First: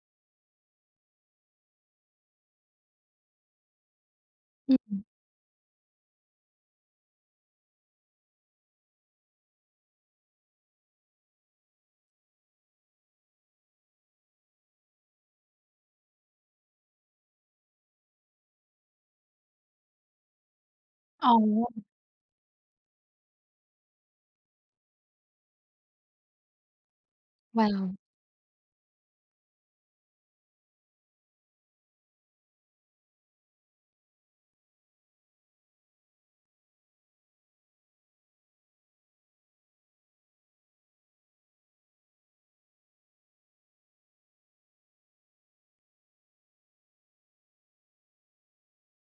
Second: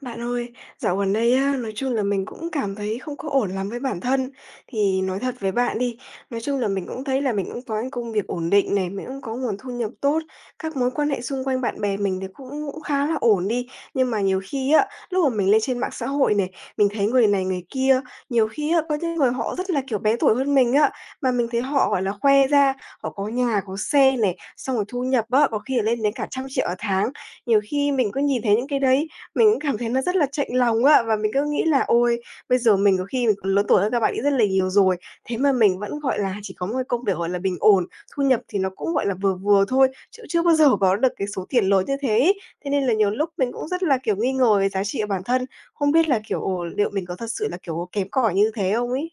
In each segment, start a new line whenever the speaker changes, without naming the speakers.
Bạn ơi, dạo gần đây á, nói chung là mình cũng cảm thấy không có ổn lắm với bản thân. Thì
Ừm,
nói thật với bạn đi, nói chung là mình cũng thấy là mình cũng có cái công việc ổn định này, mình cũng có nguồn thu nhập tốt, các mối quan hệ xung quanh bạn bè mình thì cũng cũng khá là ổn đi. Nhưng mà nhiều khi á, lúc mà mình lên trên mạng xã hội này, mình thấy người này người kia, nhiều khi á, có những người họ rất là kiểu bé tuổi hơn mình á, mà
ồ,
mình thấy họ gọi là khoe ra, họ có nhà, có xe này, xong rồi thu nhập á, có khi là lên đến cả 100 triệu ở tháng. Nhiều khi
wow,
mình cứ nhìn thấy những cái đấy mình cũng cảm thấy nó rất là chạnh lòng á, và mình cứ nghĩ là "Ôi, bây giờ mình có khi mình còn lớn tuổi hơn các bạn ấy rất là nhiều rồi, thế mà mình vẫn, gọi là, chỉ có một cái công việc, gọi là, bình ổn, thu nhập thì nó cũng, gọi là, vừa vừa thôi, chứ chưa bao giờ có được cái số tiền lớn như thế ấy." Thế nên là nhiều lúc mình cũng rất là, kiểu, nghi ngờ về giá trị của bản thân, không biết là, kiểu, ồ, liệu mình có thật sự là, kiểu, kém cỏi như thế không ý.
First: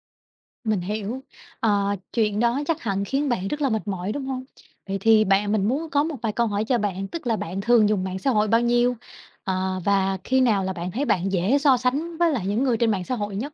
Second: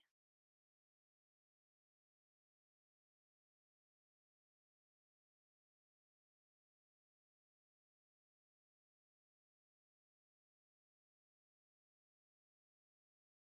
mình hiểu. Ờ, chuyện đó chắc hẳn khiến bạn rất là mệt mỏi, đúng hông? Vậy thì bạn mình muốn có một vài câu hỏi cho bạn, tức là bạn thường dùng mạng xã hội bao nhiêu? Ờ, và khi nào là bạn thấy bạn dễ so sánh với lại những người trên mạng xã hội nhất?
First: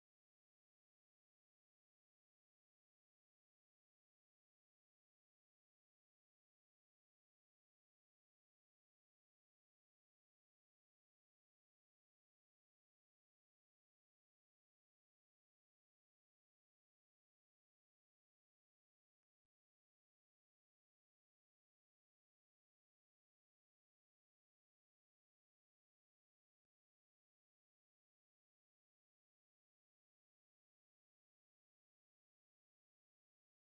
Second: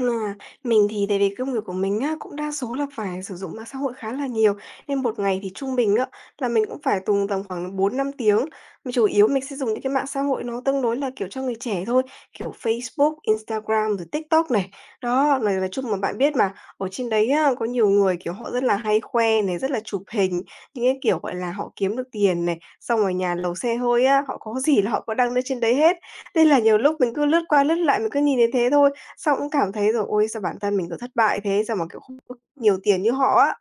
À, mình thì tại vì công việc của mình á, cũng đa số là phải sử dụng mạng xã hội khá là nhiều, nên một ngày thì trung bình á, là mình cũng phải dùng tầm khoảng bốn năm tiếng. Mình chủ yếu mình sẽ dùng những cái mạng xã hội nó tương đối là, kiểu, cho người trẻ thôi, kiểu, Facebook, Instagram, rồi TikTok này. Đó, nói chung mà bạn biết mà, ở trên đấy á, có nhiều người, kiểu, họ rất là hay khoe này, rất là chụp hình, những cái kiểu, gọi là, họ kiếm được tiền này, xong rồi nhà lầu xe hơi á, họ có gì là họ có đăng lên trên đấy hết. Nên là nhiều lúc mình cứ lướt qua lướt lại, mình cứ nhìn thấy thế thôi, xong cũng cảm thấy rồi "Ôi, sao bản thân mình, kiểu, thất bại thế, sao mà, kiểu, không có nhiều tiền như họ á."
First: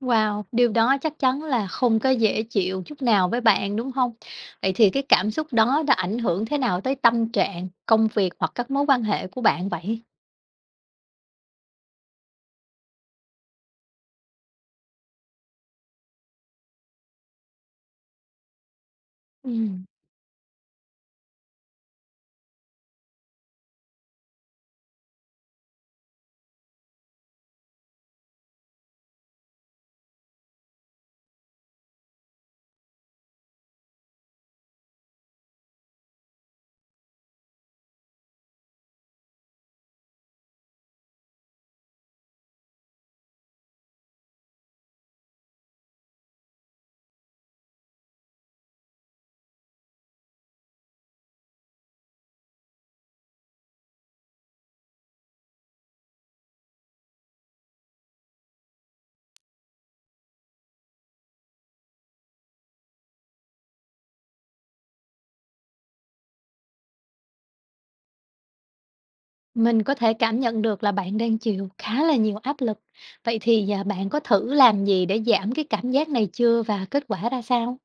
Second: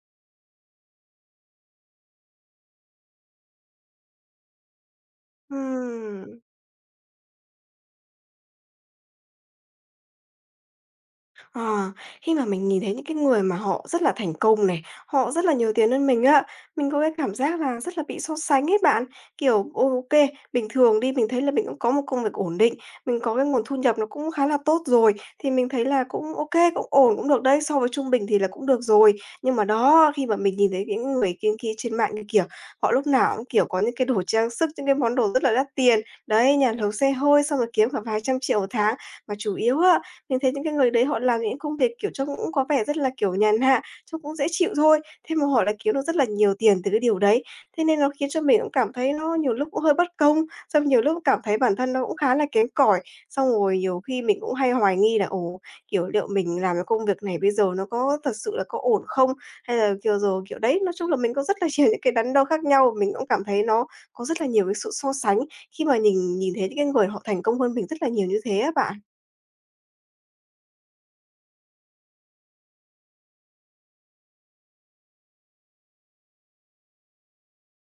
Wow, điều đó chắc chắn là không có dễ chịu chút nào với bạn, đúng hông? Vậy thì cái cảm xúc đó đã ảnh
Ừm.
hưởng thế nào tới tâm trạng, công việc hoặc các mối quan hệ của bạn vậy?
Ờ, khi mà mình nhìn thấy những cái người mà họ rất là thành công này, họ rất là nhiều tiền hơn mình á, mình có cái cảm giác là rất là bị so sánh ấy bạn. Kiểu,
Ừm.
ô kê, bình thường đi, mình thấy là mình cũng có một công việc ổn định, mình có cái nguồn thu nhập nó cũng khá là tốt rồi, thì mình thấy là cũng ok cũng ổn, cũng được đấy, so với trung bình thì là cũng được rồi. Nhưng mà đó, khi mà mình nhìn thấy những người kia kia trên mạng như kiểu, họ lúc nào cũng, kiểu, có những cái đồ trang sức, những cái món đồ rất là đắt tiền, đấy, nhà lầu xe hơi xong rồi kiếm cả vài trăm triệu một tháng. Mà chủ yếu á, mình thấy những cái người đấy họ làm những công việc, kiểu, trông cũng có vẻ rất là, kiểu, nhàn hạ, trông cũng dễ chịu thôi, thế mà họ lại kiếm được rất là nhiều tiền từ cái điều đấy. Thế nên nó khiến cho mình cũng cảm thấy nó nhiều lúc cũng hơi bất công, xong nhiều lúc cảm thấy bản thân nó cũng khá là kém cỏi. Xong rồi nhiều khi mình cũng hay hoài nghi là, ồ, kiểu, liệu mình làm cái công việc này bây giờ nó có thật sự là có ổn không? Hay là, kiểu, rồi kiểu, đấy, nói chung là mình có rất là nhiều những cái đắn đo khác nhau. Mình cũng cảm thấy nó có rất là nhiều cái sự so sánh khi mà nhìn nhìn thấy những cái người họ thành công hơn mình rất là nhiều như thế á bạn.
Mình có thể cảm nhận được là bạn đang chịu khá là nhiều áp lực. Vậy thì, à, bạn có thử làm gì để giảm cái cảm giác này chưa và kết quả ra sao?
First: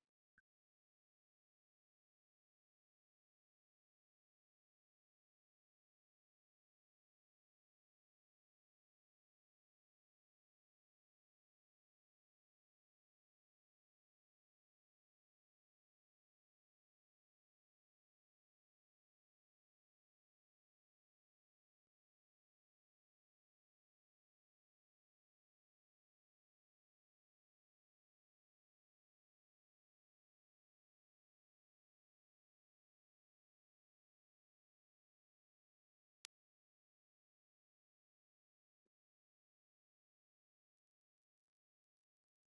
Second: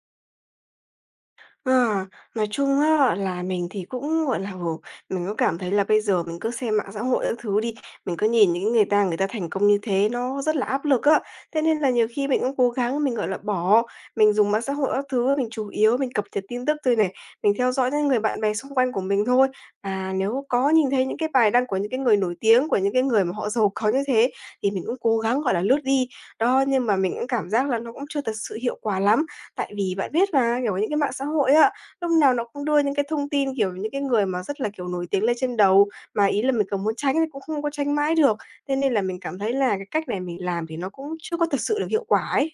À, nói chung á là mình thì cũng, gọi là, ừ, mình cũng cảm thấy là bây giờ mình cứ xem mạng xã hội các thứ đi, mình cứ nhìn những người ta thành công như thế nó rất là áp lực á. Thế nên là nhiều khi mình cũng cố gắng mình, gọi là, bỏ, mình dùng mạng xã hội các thứ, mình chủ yếu mình cập nhật tin tức thôi này, mình theo dõi những người bạn bè xung quanh của mình thôi. À, nếu có nhìn thấy những cái bài đăng của những cái người nổi tiếng, của những cái người mà họ giàu có như thế thì mình cũng cố gắng, gọi là, lướt đi. Đó, nhưng mà mình cũng cảm giác là nó cũng chưa thật sự hiệu quả lắm. Tại vì bạn biết mà, kiểu, những cái mạng xã hội á, lúc nào nó cũng đưa những cái thông tin, kiểu, những cái người mà rất là, kiểu, nổi tiếng lên trên đầu, mà ý là mình có muốn tránh thì cũng không có tránh mãi được. Thế nên là mình cảm thấy là cái cách này mình làm thì nó cũng chưa có thực sự được hiệu quả ấy.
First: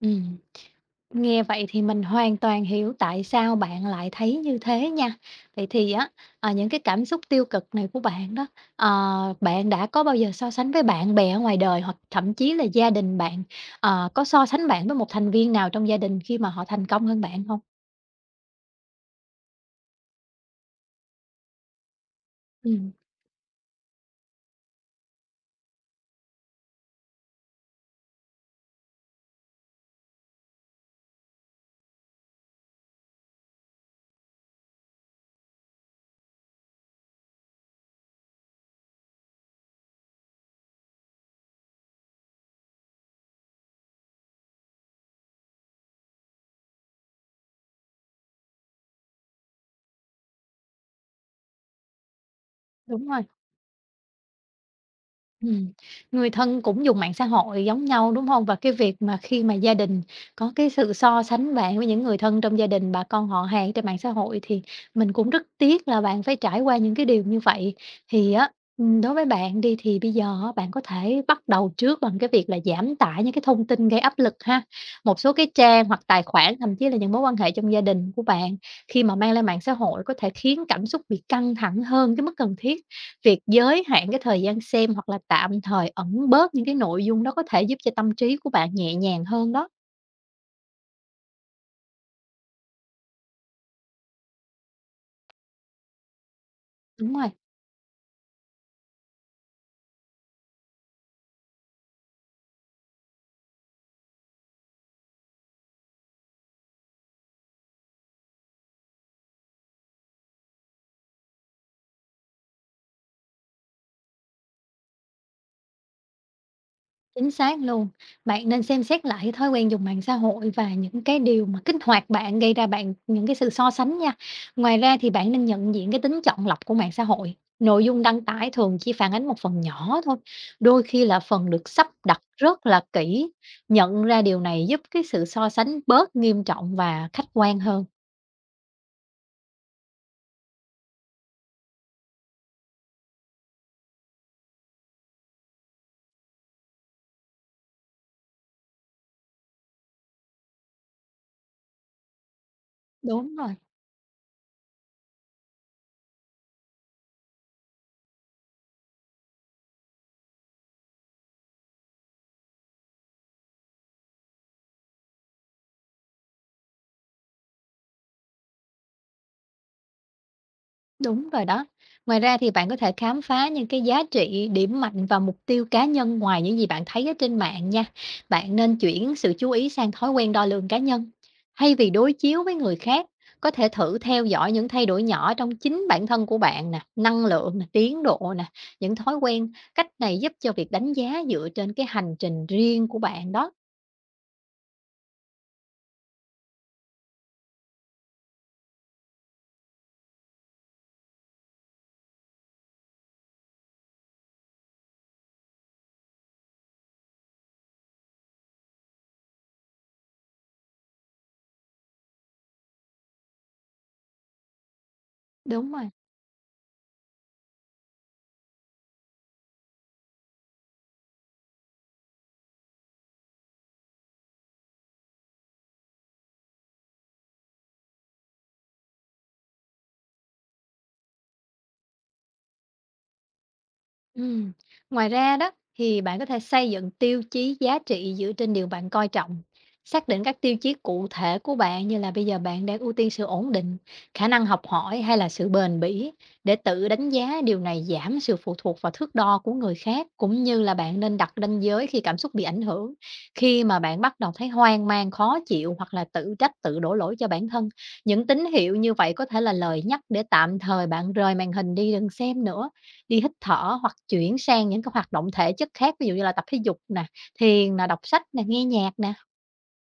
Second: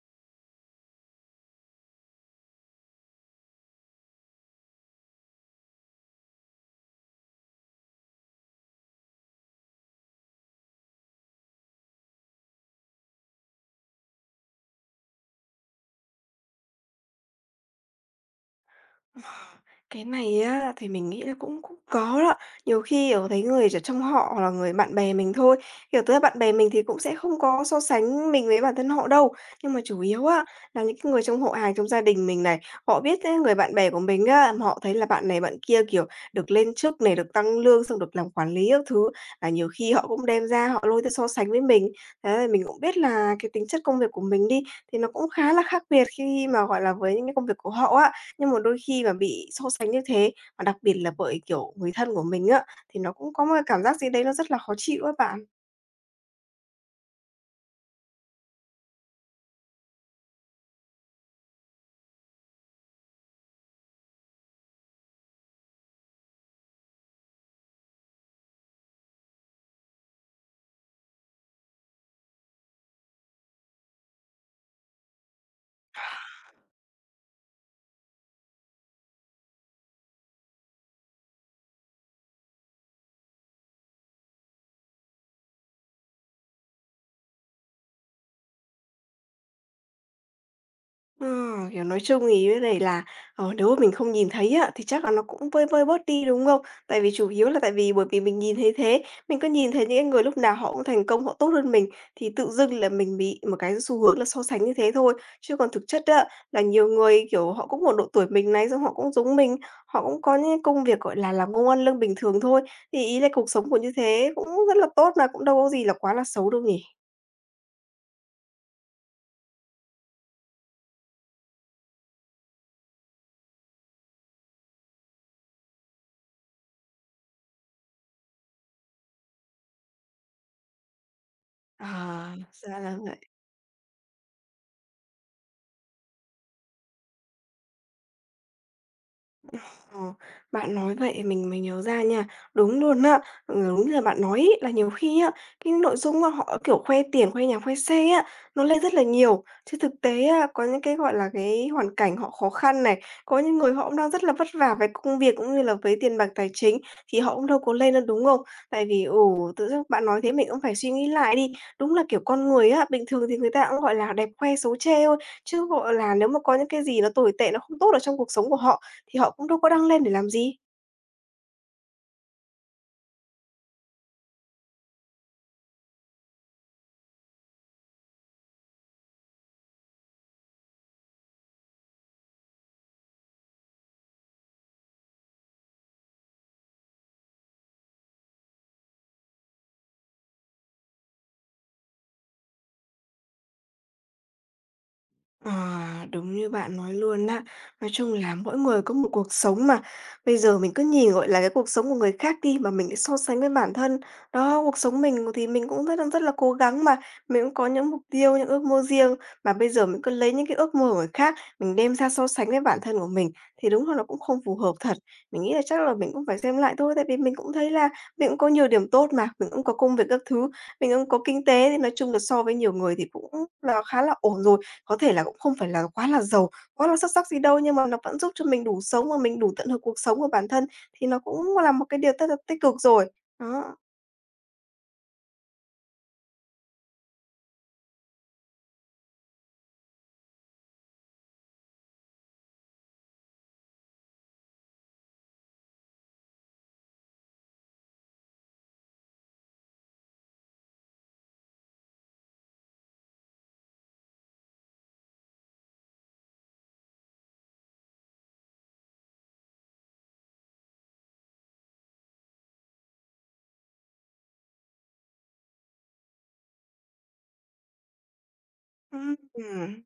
Ừm, nghe vậy thì mình hoàn toàn hiểu tại sao bạn lại thấy như thế nha. Vậy thì á, ờ, những cái cảm xúc tiêu cực này của bạn đó, ờ, bạn đã có bao giờ so sánh với bạn bè ở ngoài đời hoặc thậm chí là gia đình bạn? Ờ, có so sánh bạn với một thành viên nào trong gia đình khi mà họ thành công hơn bạn không?
Cái này á, thì mình nghĩ là cũng cũng có đó. Nhiều
Ừm,
khi, ở thấy người ở trong họ hoặc là người bạn bè mình thôi, kiểu, tới bạn bè mình thì cũng sẽ không có so sánh mình với bản thân họ đâu. Nhưng mà chủ yếu á, là những cái người trong họ hàng, trong gia đình mình này, họ biết á, người bạn bè của mình á, mà họ thấy là bạn này bạn kia, kiểu, được lên chức này, được tăng lương, xong được làm quản lý các thứ, là nhiều khi họ cũng đem ra họ lôi ra so sánh với mình. Thế là mình cũng biết là cái tính chất công việc của mình đi, thì nó cũng khá là khác biệt khi mà, gọi là, với những cái công việc của họ á. Nhưng mà đôi khi mà bị so sánh như thế, và đặc biệt là bởi, kiểu, người thân của mình á, thì
đúng
nó
rồi.
cũng có một cái cảm giác gì đấy nó rất là khó chịu á bạn.
Ừm, người thân cũng dùng mạng xã hội giống nhau, đúng không? Và cái việc mà khi mà gia đình có cái sự so sánh bạn với những người thân trong gia đình, bà con họ hàng trên mạng xã hội thì mình cũng rất tiếc là bạn phải trải qua những cái điều như vậy. Thì á, đối với bạn đi thì bây giờ á, bạn có thể bắt đầu trước bằng cái việc là giảm tải những cái thông tin gây áp lực ha. Một số cái trang hoặc tài khoản, thậm chí là những mối quan hệ trong gia đình của bạn khi mà mang lên mạng xã hội có thể khiến cảm xúc bị căng thẳng hơn cái mức cần thiết. Việc giới hạn cái thời gian xem hoặc là tạm thời ẩn bớt những cái nội dung đó có thể giúp cho tâm trí của bạn nhẹ nhàng hơn đó.
Kiểu, nói chung thì cái này là, ờ, nếu mà mình không nhìn thấy á, thì chắc là nó cũng vơi vơi bớt đi, đúng không? Tại vì
Đúng
chủ
rồi,
yếu là tại vì bởi vì mình nhìn thấy thế, mình cứ nhìn thấy những cái người lúc nào họ cũng thành công, họ tốt hơn mình, thì tự dưng là mình bị một cái xu hướng là so sánh như thế thôi. Chứ còn thực chất á, là nhiều người, kiểu, họ cũng một độ tuổi mình này, xong họ cũng giống mình, họ cũng có những công việc, gọi là, làm công ăn lương bình thường thôi, thì ý là cuộc sống của như thế cũng rất là tốt mà, cũng đâu có gì là quá là xấu đâu nhỉ?
chính xác luôn. Bạn nên xem xét lại cái thói quen dùng mạng xã hội và những cái điều mà kích hoạt bạn, gây ra bạn những cái sự so sánh nha. Ngoài ra thì bạn nên nhận diện cái tính chọn lọc của mạng xã hội. Nội dung đăng tải thường chỉ phản ánh một phần nhỏ thôi, đôi khi là phần được sắp đặt
Ờ.
rất
Ra
là
là vậy.
kỹ. Nhận ra điều này giúp cái sự so sánh bớt nghiêm trọng và khách quan hơn.
Ờ, bạn nói vậy mình mới nhớ ra nha. Đúng luôn á, ừ, đúng như là bạn nói ấy, là nhiều khi á, cái nội dung á, họ, kiểu, khoe tiền, khoe nhà, khoe xe á, nó lên rất là nhiều. Chứ thực tế á, có những cái, gọi là, cái hoàn cảnh họ khó khăn này,
Đúng
có
rồi.
những người họ cũng đang rất là vất vả về công việc cũng như là với tiền bạc tài chính, thì họ cũng đâu có lên đâu, đúng không? Tại vì, ủ tự dưng bạn nói thế mình cũng phải suy nghĩ lại đi. Đúng là, kiểu, con người á, bình thường thì người ta cũng, gọi là, đẹp khoe xấu chê thôi, chứ, gọi là, nếu mà có những cái gì nó tồi tệ, nó không tốt ở trong cuộc sống của họ thì họ cũng đâu có đăng lên để làm gì.
Đúng rồi đó. Ngoài ra thì bạn có thể khám phá những cái giá trị, điểm mạnh và mục tiêu cá nhân ngoài những gì bạn thấy ở trên mạng nha. Bạn nên chuyển sự chú ý sang thói quen đo lường cá nhân. Thay vì đối chiếu với người khác, có thể thử theo dõi những thay đổi nhỏ trong chính bản thân của bạn nè, năng lượng nè, tiến độ nè, những thói quen. Cách này giúp cho việc đánh giá dựa trên cái hành trình riêng của bạn đó.
À, đúng như bạn nói luôn á. Nói chung là mỗi người có một cuộc sống mà. Bây giờ mình cứ nhìn, gọi là, cái cuộc sống của người khác đi mà mình lại so sánh với bản thân. Đó, cuộc sống mình thì mình cũng đang rất là cố gắng mà, mình cũng có những mục tiêu, những ước mơ riêng, mà bây giờ mình cứ lấy những cái ước mơ của người khác, mình đem ra so sánh với bản thân của mình thì đúng là nó cũng không phù hợp thật. Mình nghĩ là
Đúng
chắc
rồi.
là mình cũng phải xem lại thôi, tại vì mình cũng thấy là mình cũng có nhiều điểm tốt mà, mình cũng có công việc các thứ, mình cũng có kinh tế, thì nói chung là so với nhiều người thì cũng là khá là ổn rồi. Có thể là cũng không phải là quá là giàu, quá là xuất sắc gì đâu, nhưng mà nó vẫn giúp cho mình đủ sống và mình đủ tận hưởng cuộc sống của bản thân, thì nó cũng là một cái điều rất là tích cực rồi. Đó,
Ừm, ngoài ra đó thì bạn có thể xây dựng tiêu chí giá trị dựa trên điều bạn coi trọng. Xác định các tiêu chí cụ thể của bạn như là bây giờ bạn đang ưu tiên sự ổn định, khả năng học hỏi hay là sự bền bỉ để tự đánh giá điều này giảm sự phụ thuộc vào thước đo của người khác cũng như là bạn nên đặt ranh giới khi cảm xúc bị ảnh hưởng. Khi mà bạn bắt đầu thấy hoang mang, khó chịu hoặc là tự trách, tự đổ lỗi cho bản thân, những tín hiệu như vậy có thể là lời nhắc để tạm thời bạn rời màn hình đi đừng xem nữa đi hít thở hoặc chuyển sang những cái hoạt động thể chất khác, ví dụ như là tập thể dục nè, thiền nè, đọc sách nè, nghe nhạc nè.
ừm.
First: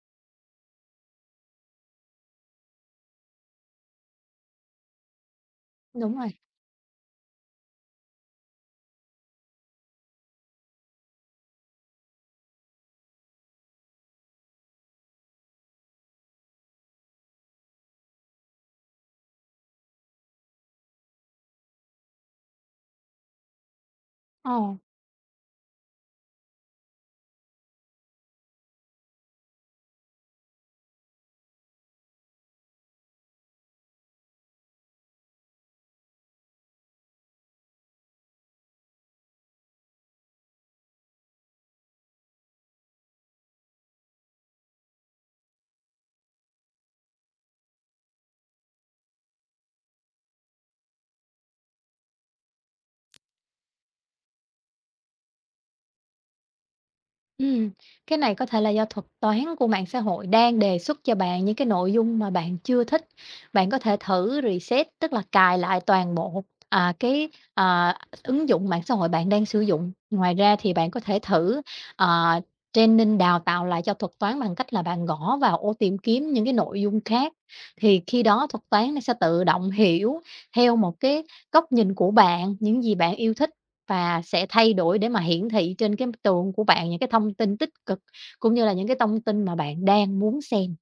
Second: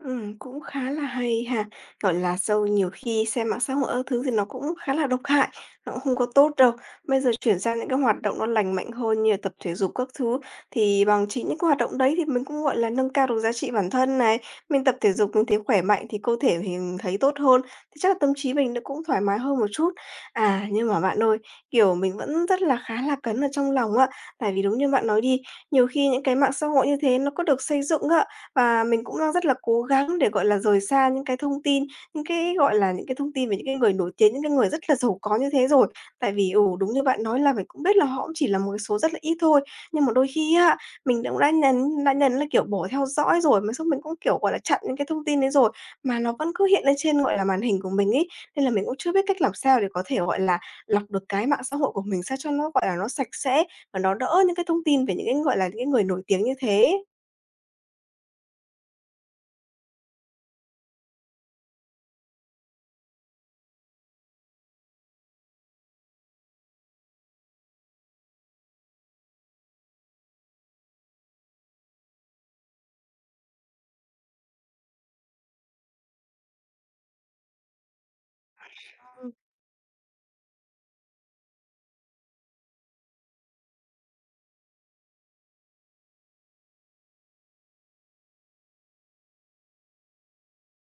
Cũng khá là hay ha. Gọi là, sâu nhiều khi xem mạng xã hội các thứ thì nó cũng khá là độc hại, nó cũng không
Đúng
có
rồi,
tốt đâu. Bây giờ chuyển sang những cái hoạt động nó lành mạnh hơn như là tập thể dục các thứ, thì bằng chính những cái hoạt động đấy thì mình cũng, gọi là, nâng cao được giá trị bản thân này. Mình tập thể dục mình thấy khỏe mạnh thì cơ thể mình thấy tốt hơn, thì chắc là tâm trí mình nó cũng thoải mái hơn một chút. À, nhưng mà bạn ơi, kiểu, mình vẫn rất là khá là cấn ở trong lòng á, tại
ờ.
vì đúng như bạn nói đi, nhiều khi những cái mạng xã hội như thế nó có được xây dựng ạ và mình cũng đang rất là cố gắng để, gọi là, rời xa những cái thông tin, những cái, gọi là, những cái thông tin về những cái người nổi tiếng, những cái người rất là giàu có như thế rồi. Tại vì, ừ, đúng như bạn nói là mình cũng biết là họ cũng chỉ là một cái số rất là ít thôi, nhưng mà đôi khi á, mình cũng đã nhấn là, kiểu, bỏ theo dõi rồi, mà xong mình cũng, kiểu, gọi là, chặn những cái thông tin đấy rồi, mà nó vẫn cứ hiện lên trên, gọi là, màn hình của mình ấy. Nên là mình cũng chưa biết cách làm sao để có thể, gọi là, lọc được cái mạng xã hội của mình sao cho nó, gọi là, nó sạch sẽ và nó đỡ những cái thông tin về những cái, gọi là, những cái người nổi tiếng như thế.
Ừm, cái này có thể là do thuật toán của mạng xã hội đang đề xuất cho bạn những cái nội dung mà bạn chưa thích. Bạn có thể thử reset, tức là cài lại toàn bộ, à, cái, à, ứng dụng mạng xã hội bạn đang sử dụng. Ngoài ra thì bạn có thể thử, ờ, training, đào tạo lại cho thuật toán bằng cách là bạn gõ vào ô tìm kiếm những cái nội dung khác, thì khi đó thuật toán nó sẽ tự động hiểu theo một cái góc nhìn của bạn, những gì bạn yêu thích. Và sẽ thay đổi để mà hiển thị trên cái tường của bạn những cái thông tin tích cực, cũng như là những cái thông tin mà bạn đang muốn xem.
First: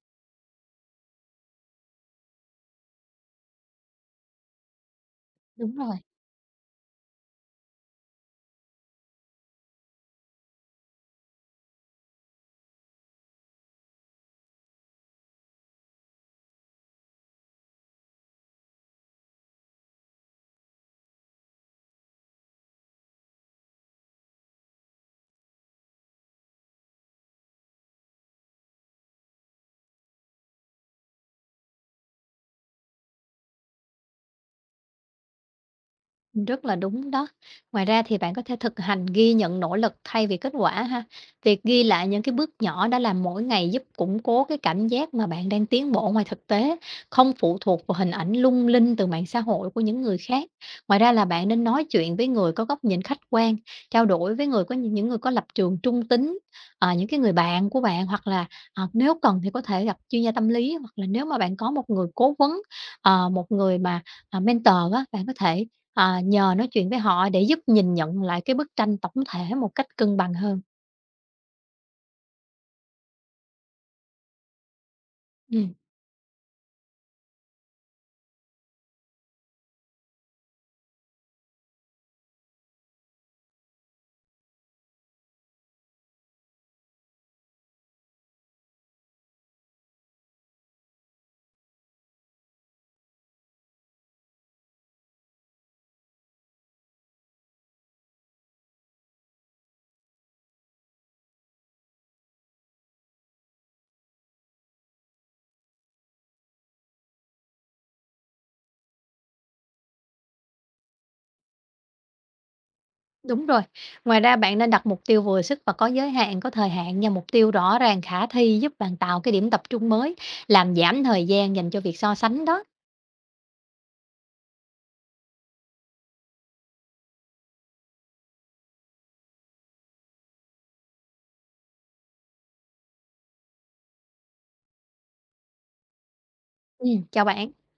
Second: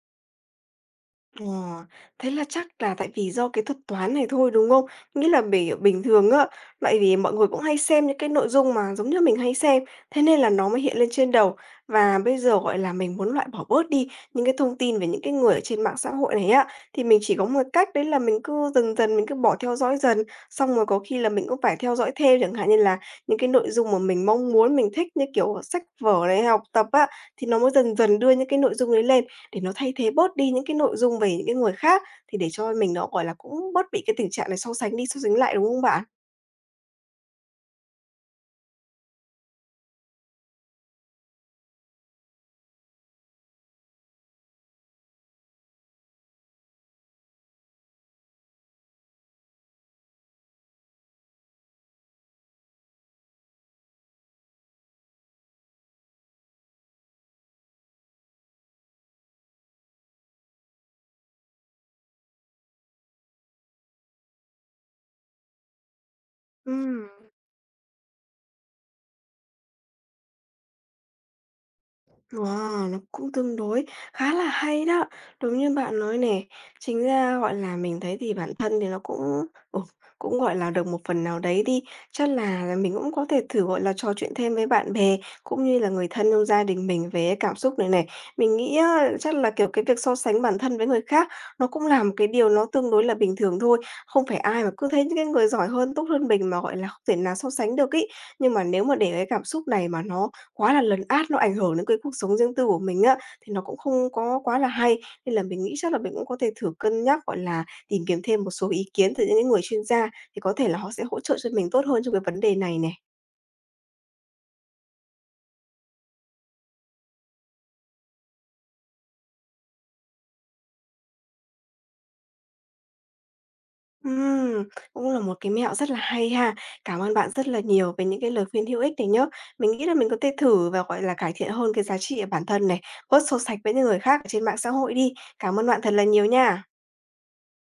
Ờ, thế là chắc là tại vì do cái thuật toán này thôi, đúng không? Nghĩa là bể
Đúng rồi.
bình thường á, tại vì mọi người cũng hay xem những cái nội dung mà giống như mình hay xem, thế nên là nó mới hiện lên trên đầu. Và bây giờ, gọi là, mình muốn loại bỏ bớt đi những cái thông tin về những cái người ở trên mạng xã hội này á, thì mình chỉ có một cách đấy là mình cứ dần dần mình cứ bỏ theo dõi dần, xong rồi có khi là mình cũng phải theo dõi thêm, chẳng hạn như là những cái nội dung mà mình mong muốn, mình thích như kiểu sách vở này, học tập á, thì nó mới dần dần đưa những cái nội dung đấy lên. Để nó thay thế bớt đi những cái nội dung về những cái người khác, thì để cho mình nó, gọi là, cũng bớt bị cái tình trạng này so sánh đi so sánh lại, đúng không bạn?
Rất là đúng đó. Ngoài ra thì bạn có thể thực hành ghi nhận nỗ lực thay vì kết quả ha. Việc ghi lại những cái bước nhỏ đã làm mỗi ngày giúp củng cố cái cảm giác mà bạn đang tiến bộ ngoài thực tế, không phụ thuộc vào hình ảnh lung linh từ mạng xã hội của những người khác. Ngoài ra là bạn nên nói chuyện với người có góc nhìn khách quan, trao đổi với người có những người có lập trường trung tính, à, những cái người bạn của bạn hoặc là nếu cần thì có thể gặp chuyên gia tâm lý hoặc là nếu mà bạn có một người cố vấn, một người mà mentor á, bạn có thể nhờ nói chuyện với
Ừm.
họ để giúp nhìn nhận lại cái bức tranh tổng thể một cách cân bằng hơn.
Wow, nó cũng tương đối khá là hay đó. Đúng như
Ừm,
bạn nói nè, chính ra, gọi là, mình thấy thì bản thân thì nó cũng, ừ, cũng, gọi là, được một phần nào đấy đi. Chắc là mình cũng có thể thử, gọi là, trò chuyện thêm với bạn bè cũng như là người thân trong gia đình mình về cảm xúc này này. Mình nghĩ á, chắc là, kiểu, cái việc so sánh bản thân với người khác nó cũng là một cái điều nó tương đối là bình thường thôi. Không phải ai mà cứ thấy những cái người giỏi hơn, tốt hơn mình mà, gọi là, không thể nào so sánh được ấy. Nhưng mà nếu mà để cái cảm xúc này mà nó quá là lấn át, nó ảnh hưởng đến cái cuộc sống riêng tư của mình á, thì nó cũng không có quá là hay. Nên là mình nghĩ chắc là mình cũng có thể thử cân nhắc, gọi là, tìm kiếm thêm một số ý kiến từ những cái người chuyên gia, thì có thể là họ sẽ hỗ trợ cho mình tốt hơn trong cái vấn đề này này.
đúng rồi. Ngoài ra bạn nên đặt mục tiêu vừa sức và có giới hạn, có thời hạn nha, mục tiêu rõ ràng khả thi giúp bạn tạo cái điểm tập trung mới, làm giảm thời gian dành cho việc so sánh đó.
Ừm, cũng là một cái mẹo rất là hay ha. Cảm ơn bạn rất là nhiều về những cái lời khuyên hữu ích này nhớ. Mình nghĩ là mình có thể thử và, gọi là, cải thiện hơn cái giá trị ở bản thân này, bớt so sánh với những người khác ở trên mạng xã hội đi. Cảm ơn bạn thật là nhiều nha.
Chào bạn.